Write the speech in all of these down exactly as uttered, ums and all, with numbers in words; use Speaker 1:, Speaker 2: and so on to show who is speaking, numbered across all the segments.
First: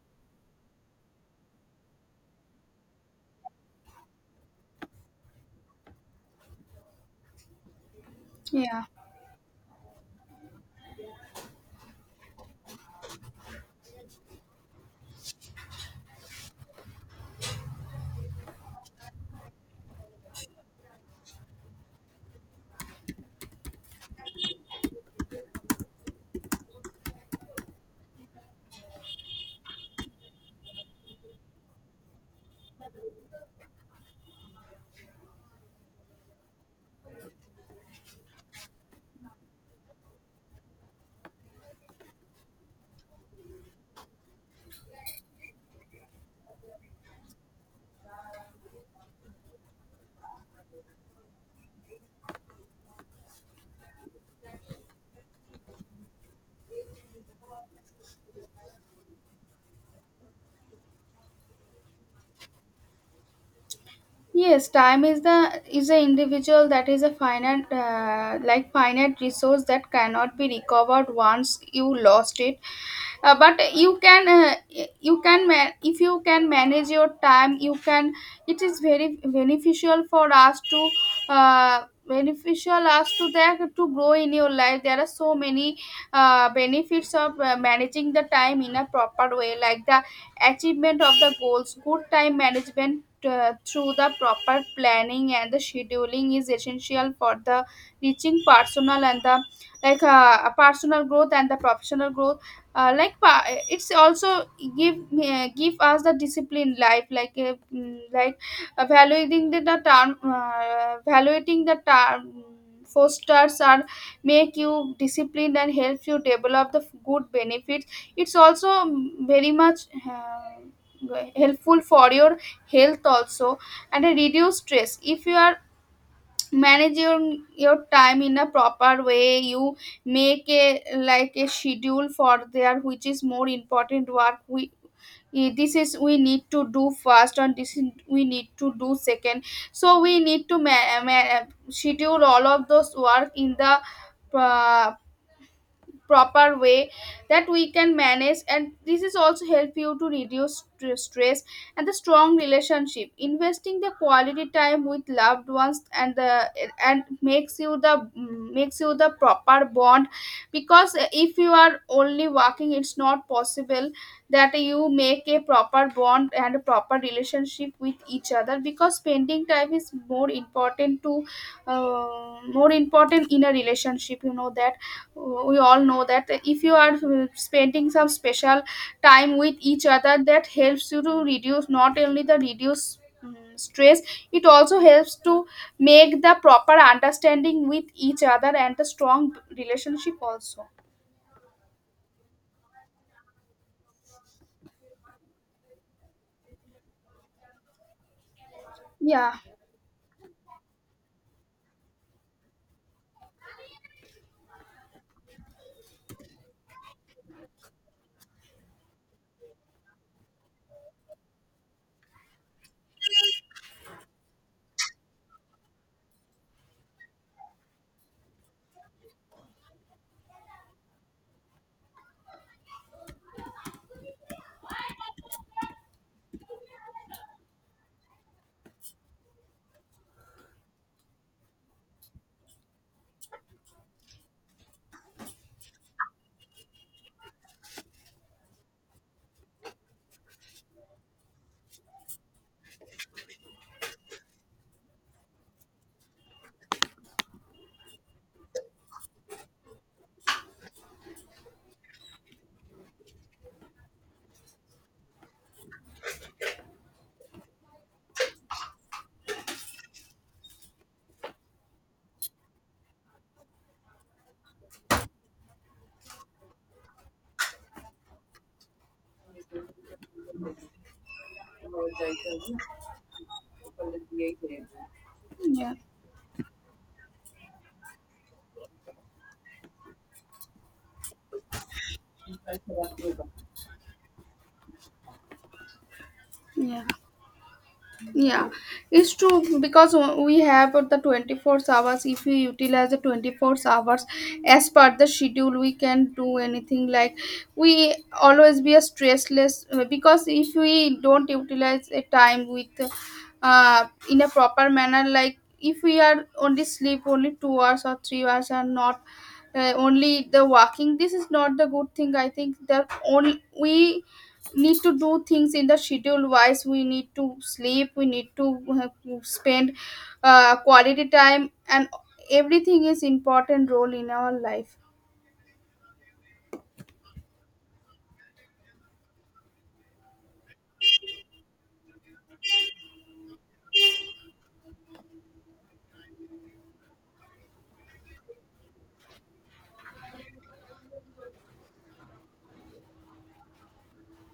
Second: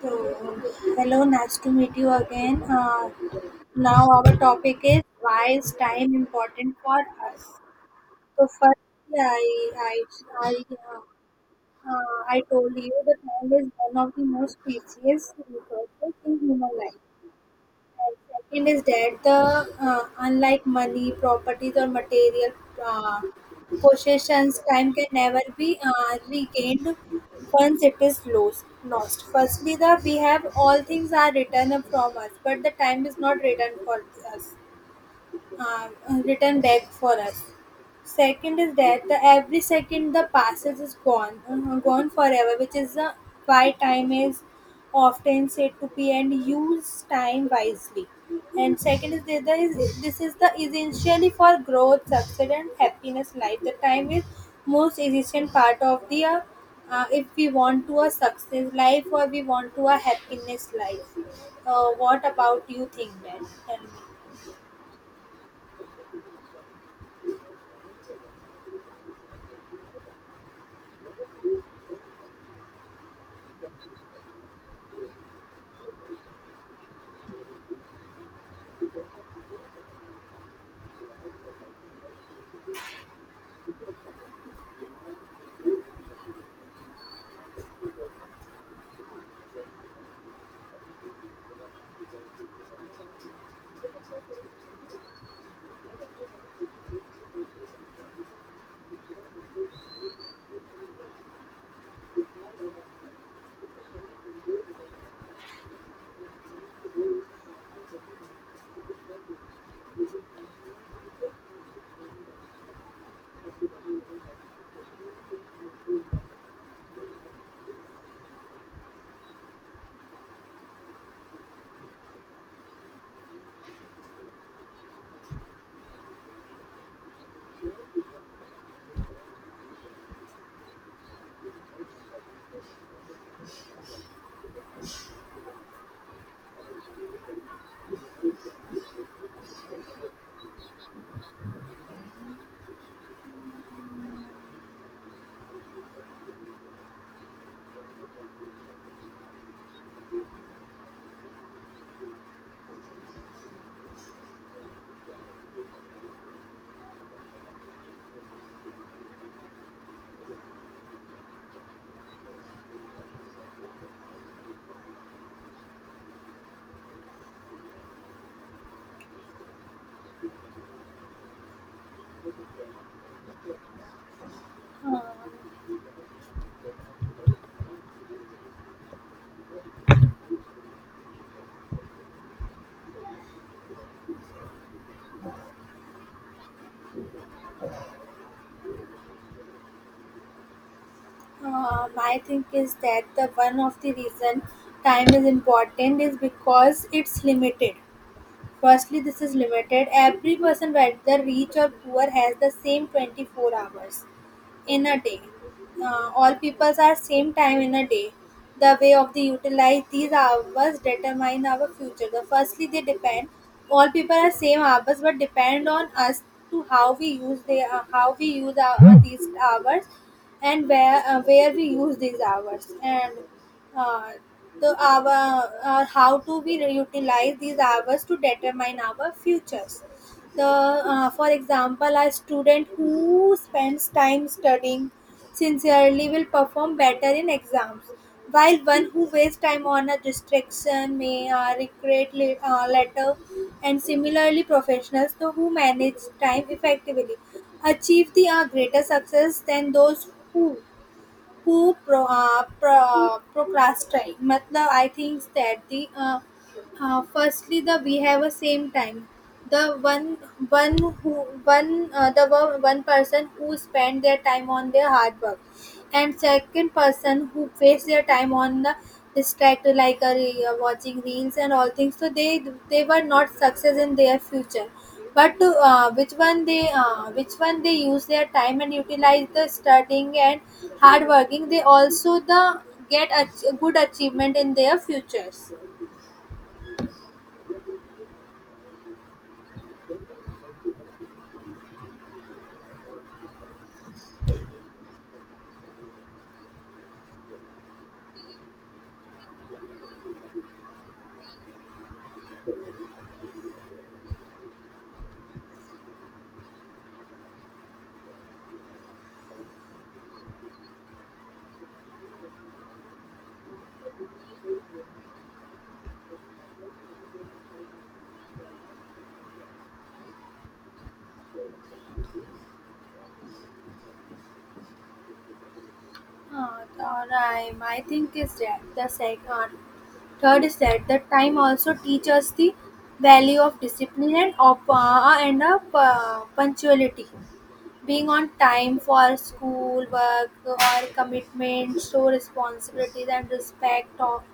Speaker 1: So, hello, nice to meet you again. Uh, now, our topic is: why is time important for us? So,
Speaker 2: Yeah.
Speaker 1: firstly, I, I, I, uh, uh, I told you that time is one of the most precious resources in human life. Second is that the uh, unlike money, properties, or material uh, possessions, time can never be uh, regained once it is lost. Lost. Firstly, the we have all things are returned from us, but the time is not returned for us, uh, return back for us. Second is that the every second the passes is gone, uh, gone forever, which is uh, why time is often said to be and use time wisely. And second is that there is, this is the essentially for growth, success, and happiness. Life the time is most essential part of the uh, uh, if we want to a success life or we want to a happiness life. Uh, what about you think, Ben? Tell me.
Speaker 2: Yes, time is the is a individual that is a finite, uh, like finite resource that cannot be recovered once you lost it. Uh, but you can, uh, you can man- if you can manage your time, you can. It is very beneficial for us to, uh, beneficial us to that to grow in your life. There are so many uh, benefits of uh, managing the time in a proper way, like the achievement of the goals, good time management uh, through the proper planning and the scheduling is essential for the reaching personal and the, like uh, personal growth and the professional growth, uh, like pa- it's also give, uh, give us the discipline life, like, uh, mm, like evaluating the, the term, uh, evaluating the term fosters are make you disciplined and help you develop the good benefits. It's also, mm, very much uh, helpful for your health also, and a reduce stress. If you are managing your time in a proper way, you make a like a schedule for there which is more important work. We, eh, this is we need to do first and this is we need to do second, so we need to ma- ma- schedule all of those work in the uh, proper way that we can manage, and this is also help you to reduce st- stress. And the strong relationship, investing the quality time with loved ones, and the and makes you the makes you the proper bond, because if you are only working it's not possible that you make a proper bond and a proper relationship with each other, because spending time is more important to, uh, more important in a relationship. You know that
Speaker 1: Uh,
Speaker 2: we all know that if you are, uh, spending some special time with each other that helps you to reduce not only the reduce, um, stress. It also helps to make the proper understanding with each other and the strong relationship also.
Speaker 1: Uh, my think is that the one of the reason time is important is because it's limited. Firstly, this
Speaker 2: Yeah,
Speaker 1: is limited. Every person, whether rich or poor, has the same twenty-four hours in a day. Uh, all peoples are same time in a day. The way of the utilize these hours determine our future. The firstly they depend. All people are same hours but depend on us to how we use they uh, how we use our, uh, these hours, and where uh, where we use these hours, and uh, the our uh, how to we utilize these hours to determine our futures, the uh, for example, a student who spends time studying sincerely will perform better in exams, while one who wastes time on a distraction may uh, regret la- uh, later. And similarly, professionals though who manage time effectively achieve the uh, greater success than those who who pro, uh, pro, procrastinate. मतलब, I think that the uh, uh, firstly, the we have a same time. The one one who one uh, the one one person who spend their time on their hard work, and second person who waste their time on the distract, like a re- uh, watching reels and all things. So they they were not success in their future. But to,
Speaker 2: yeah,
Speaker 1: uh, which one they uh, which one they use their time and utilize the studying and hard working, they also the get a good achievement in their futures.
Speaker 2: yeah. Yeah, it's true because we have the twenty-four hours. If we utilize the twenty-four hours as per the schedule, we can do anything, like we always be a stressless, uh, because if we don't utilize a time with, uh, in a proper manner, like if we are only sleep only two hours or three hours and not, uh, only the walking, this is not the good thing. I think that only we need to do things in the schedule wise. We need to sleep, we need to, uh, spend uh, quality time, and everything is important role in our life.
Speaker 1: Ah, the rhyme, I think, is that the second. Third is that the time also teaches the value of discipline and, op- uh, and of uh, punctuality. Being on time for school work or commitments show responsibilities and respect of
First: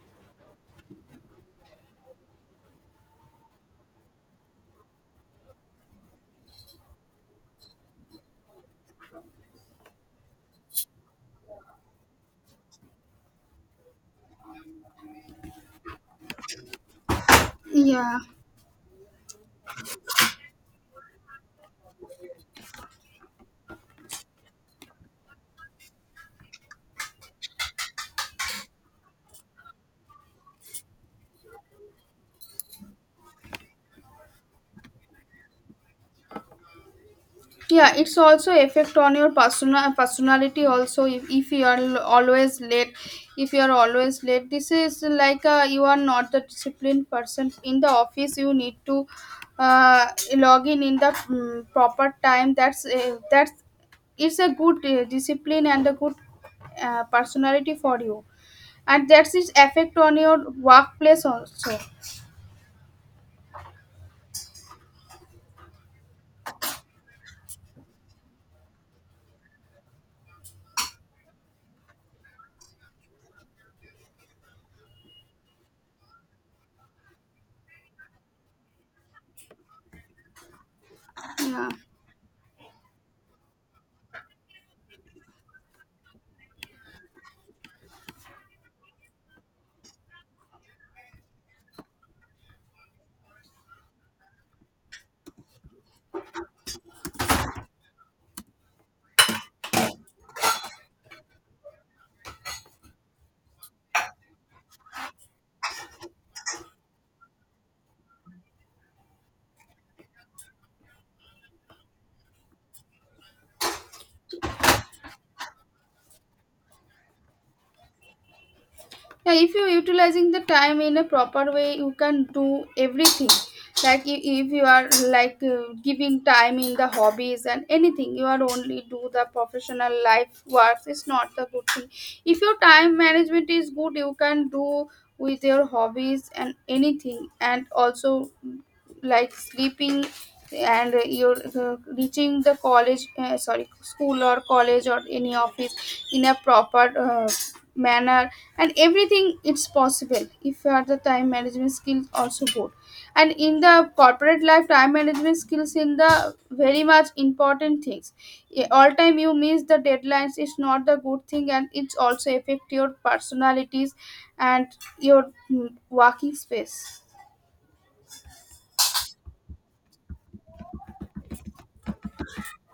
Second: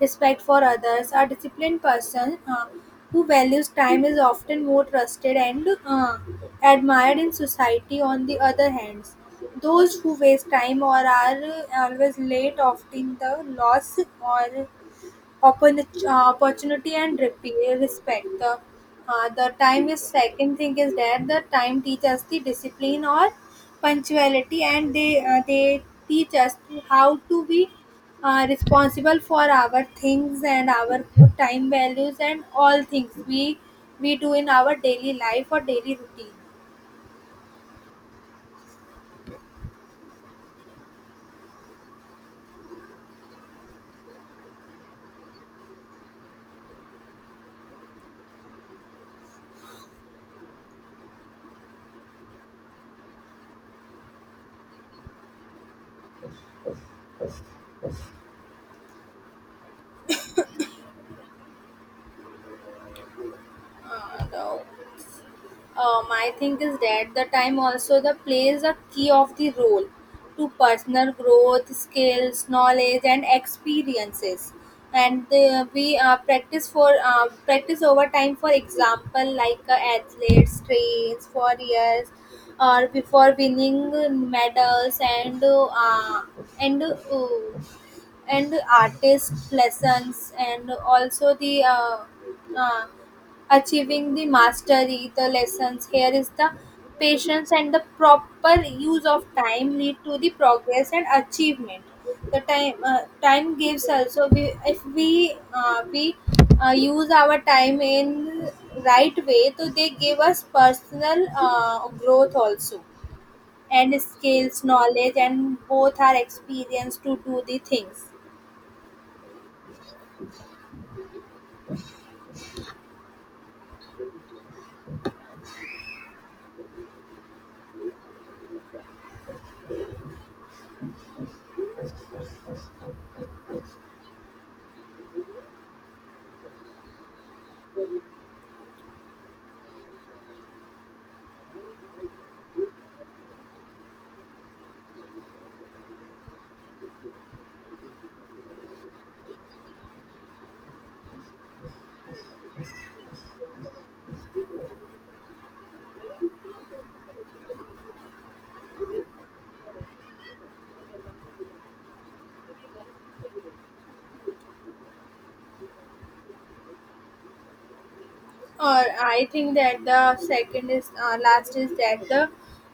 Speaker 1: respect for others. A disciplined person uh, who values time is often more trusted and uh, admired in society. On the other hand, those who waste time or are uh, always late often the loss or Opportunity, uh, opportunity and repe-
Speaker 2: Yeah,
Speaker 1: respect. The, uh, the time is second thing is that the time teaches us the discipline or punctuality, and they uh, they teach us to how to be uh, responsible for our things and our time values and all things we we do in our daily life or daily routine.
Speaker 2: yeah, it's also effect on your personal personality also. If, if you are l- always late, if you are always late, this is like, uh, you are not the disciplined person in the office. You need to, uh, log in in the, mm, proper time. That's uh, that's it's a good uh, discipline and a good uh, personality for you, and that's its effect on your workplace also.
Speaker 1: Uh, the um, I think is that the time also the plays a key of the role to personal growth, skills, knowledge, and experiences. And the, we uh, practice for uh, practice over time. For example, like uh, athletes trains for
Speaker 2: Yeah,
Speaker 1: years, or before winning medals and uh, and uh, and artist lessons, and also the uh, uh, achieving the mastery, the lessons here is the patience and the proper use of time lead to the progress and achievement. The time uh, time gives also we if we uh, we uh, use our time in right way, so they give us personal uh, growth also, and skills knowledge and both are experienced to do the things.
Speaker 2: yeah, if you're utilizing the time in a proper way you can do everything, like if, if you are like, uh, giving time in the hobbies and anything. You are only do the professional life works, it's not the good thing. If your time management is good, you can do with your hobbies and anything, and also like sleeping, and you're uh, reaching the college, uh, sorry, school or college or any office in a proper uh, manner. And everything it's possible if you are the time management skills also good. And in the corporate life, time management skills in the very much important things. Yeah, all time you miss the deadlines it's not the good thing, and it's also affect your personalities and your, mm, working space.
Speaker 1: Or I think that the second is uh, last is that the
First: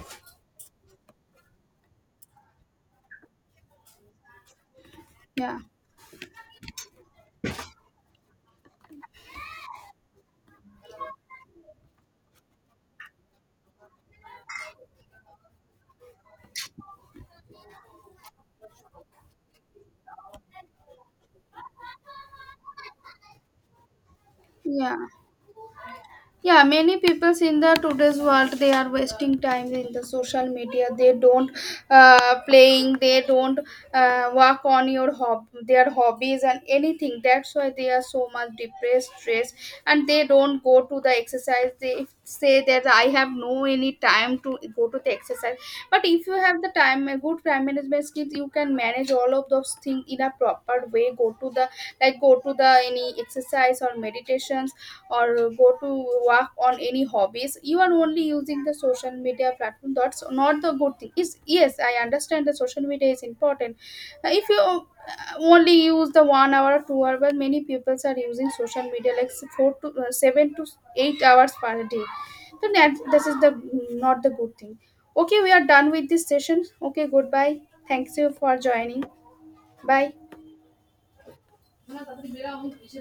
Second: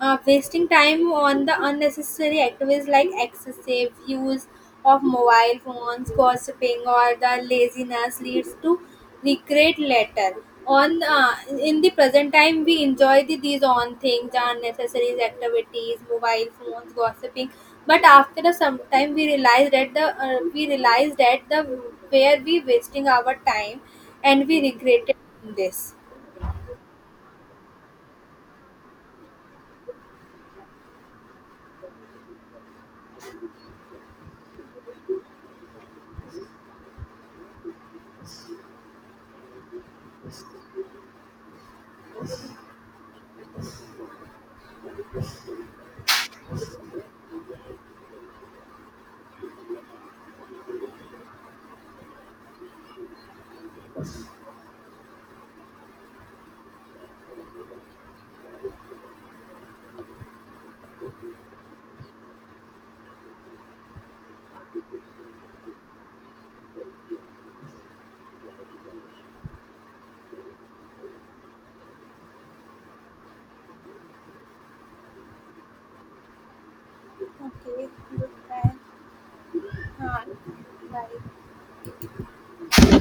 Speaker 1: uh, wasting time on the unnecessary activities like excessive use of
Speaker 2: Yeah,
Speaker 1: mobile phones, gossiping, or the laziness leads to regret later. On uh, In the present time, we enjoy the, these on things, the unnecessary activities, mobile phones, gossiping. But after a some time, we realize that the uh, we realize that the where we wasting our time, and we
Speaker 2: yeah,
Speaker 1: regretted this.
Speaker 2: yeah, many peoples in the today's world they are wasting time in the social media. They don't, uh, playing, they don't, uh, work on your hob their hobbies and anything, that's why they are so much depressed, stressed, and they don't go to the exercise. They say that I have no any time to go to the exercise, but if you have the time, a good time management skills, you can manage all all of those things in a proper way. Go to the, like, go to the any exercise or meditations, or go to work on any hobbies. You are only using the social media platform, that's not the good thing is. Yes, I understand the social media is important. Uh, if you, uh, only use the one hour or two hour, well many people are using social media like s- four to, uh, seven to eight hours per day. Then that- this is the not the good thing. Okay, we are done with this session. Okay, goodbye.
Speaker 1: Okay,
Speaker 2: Thanks you for
Speaker 1: goodbye.
Speaker 2: joining. Bye.
Speaker 1: Huh. Bye.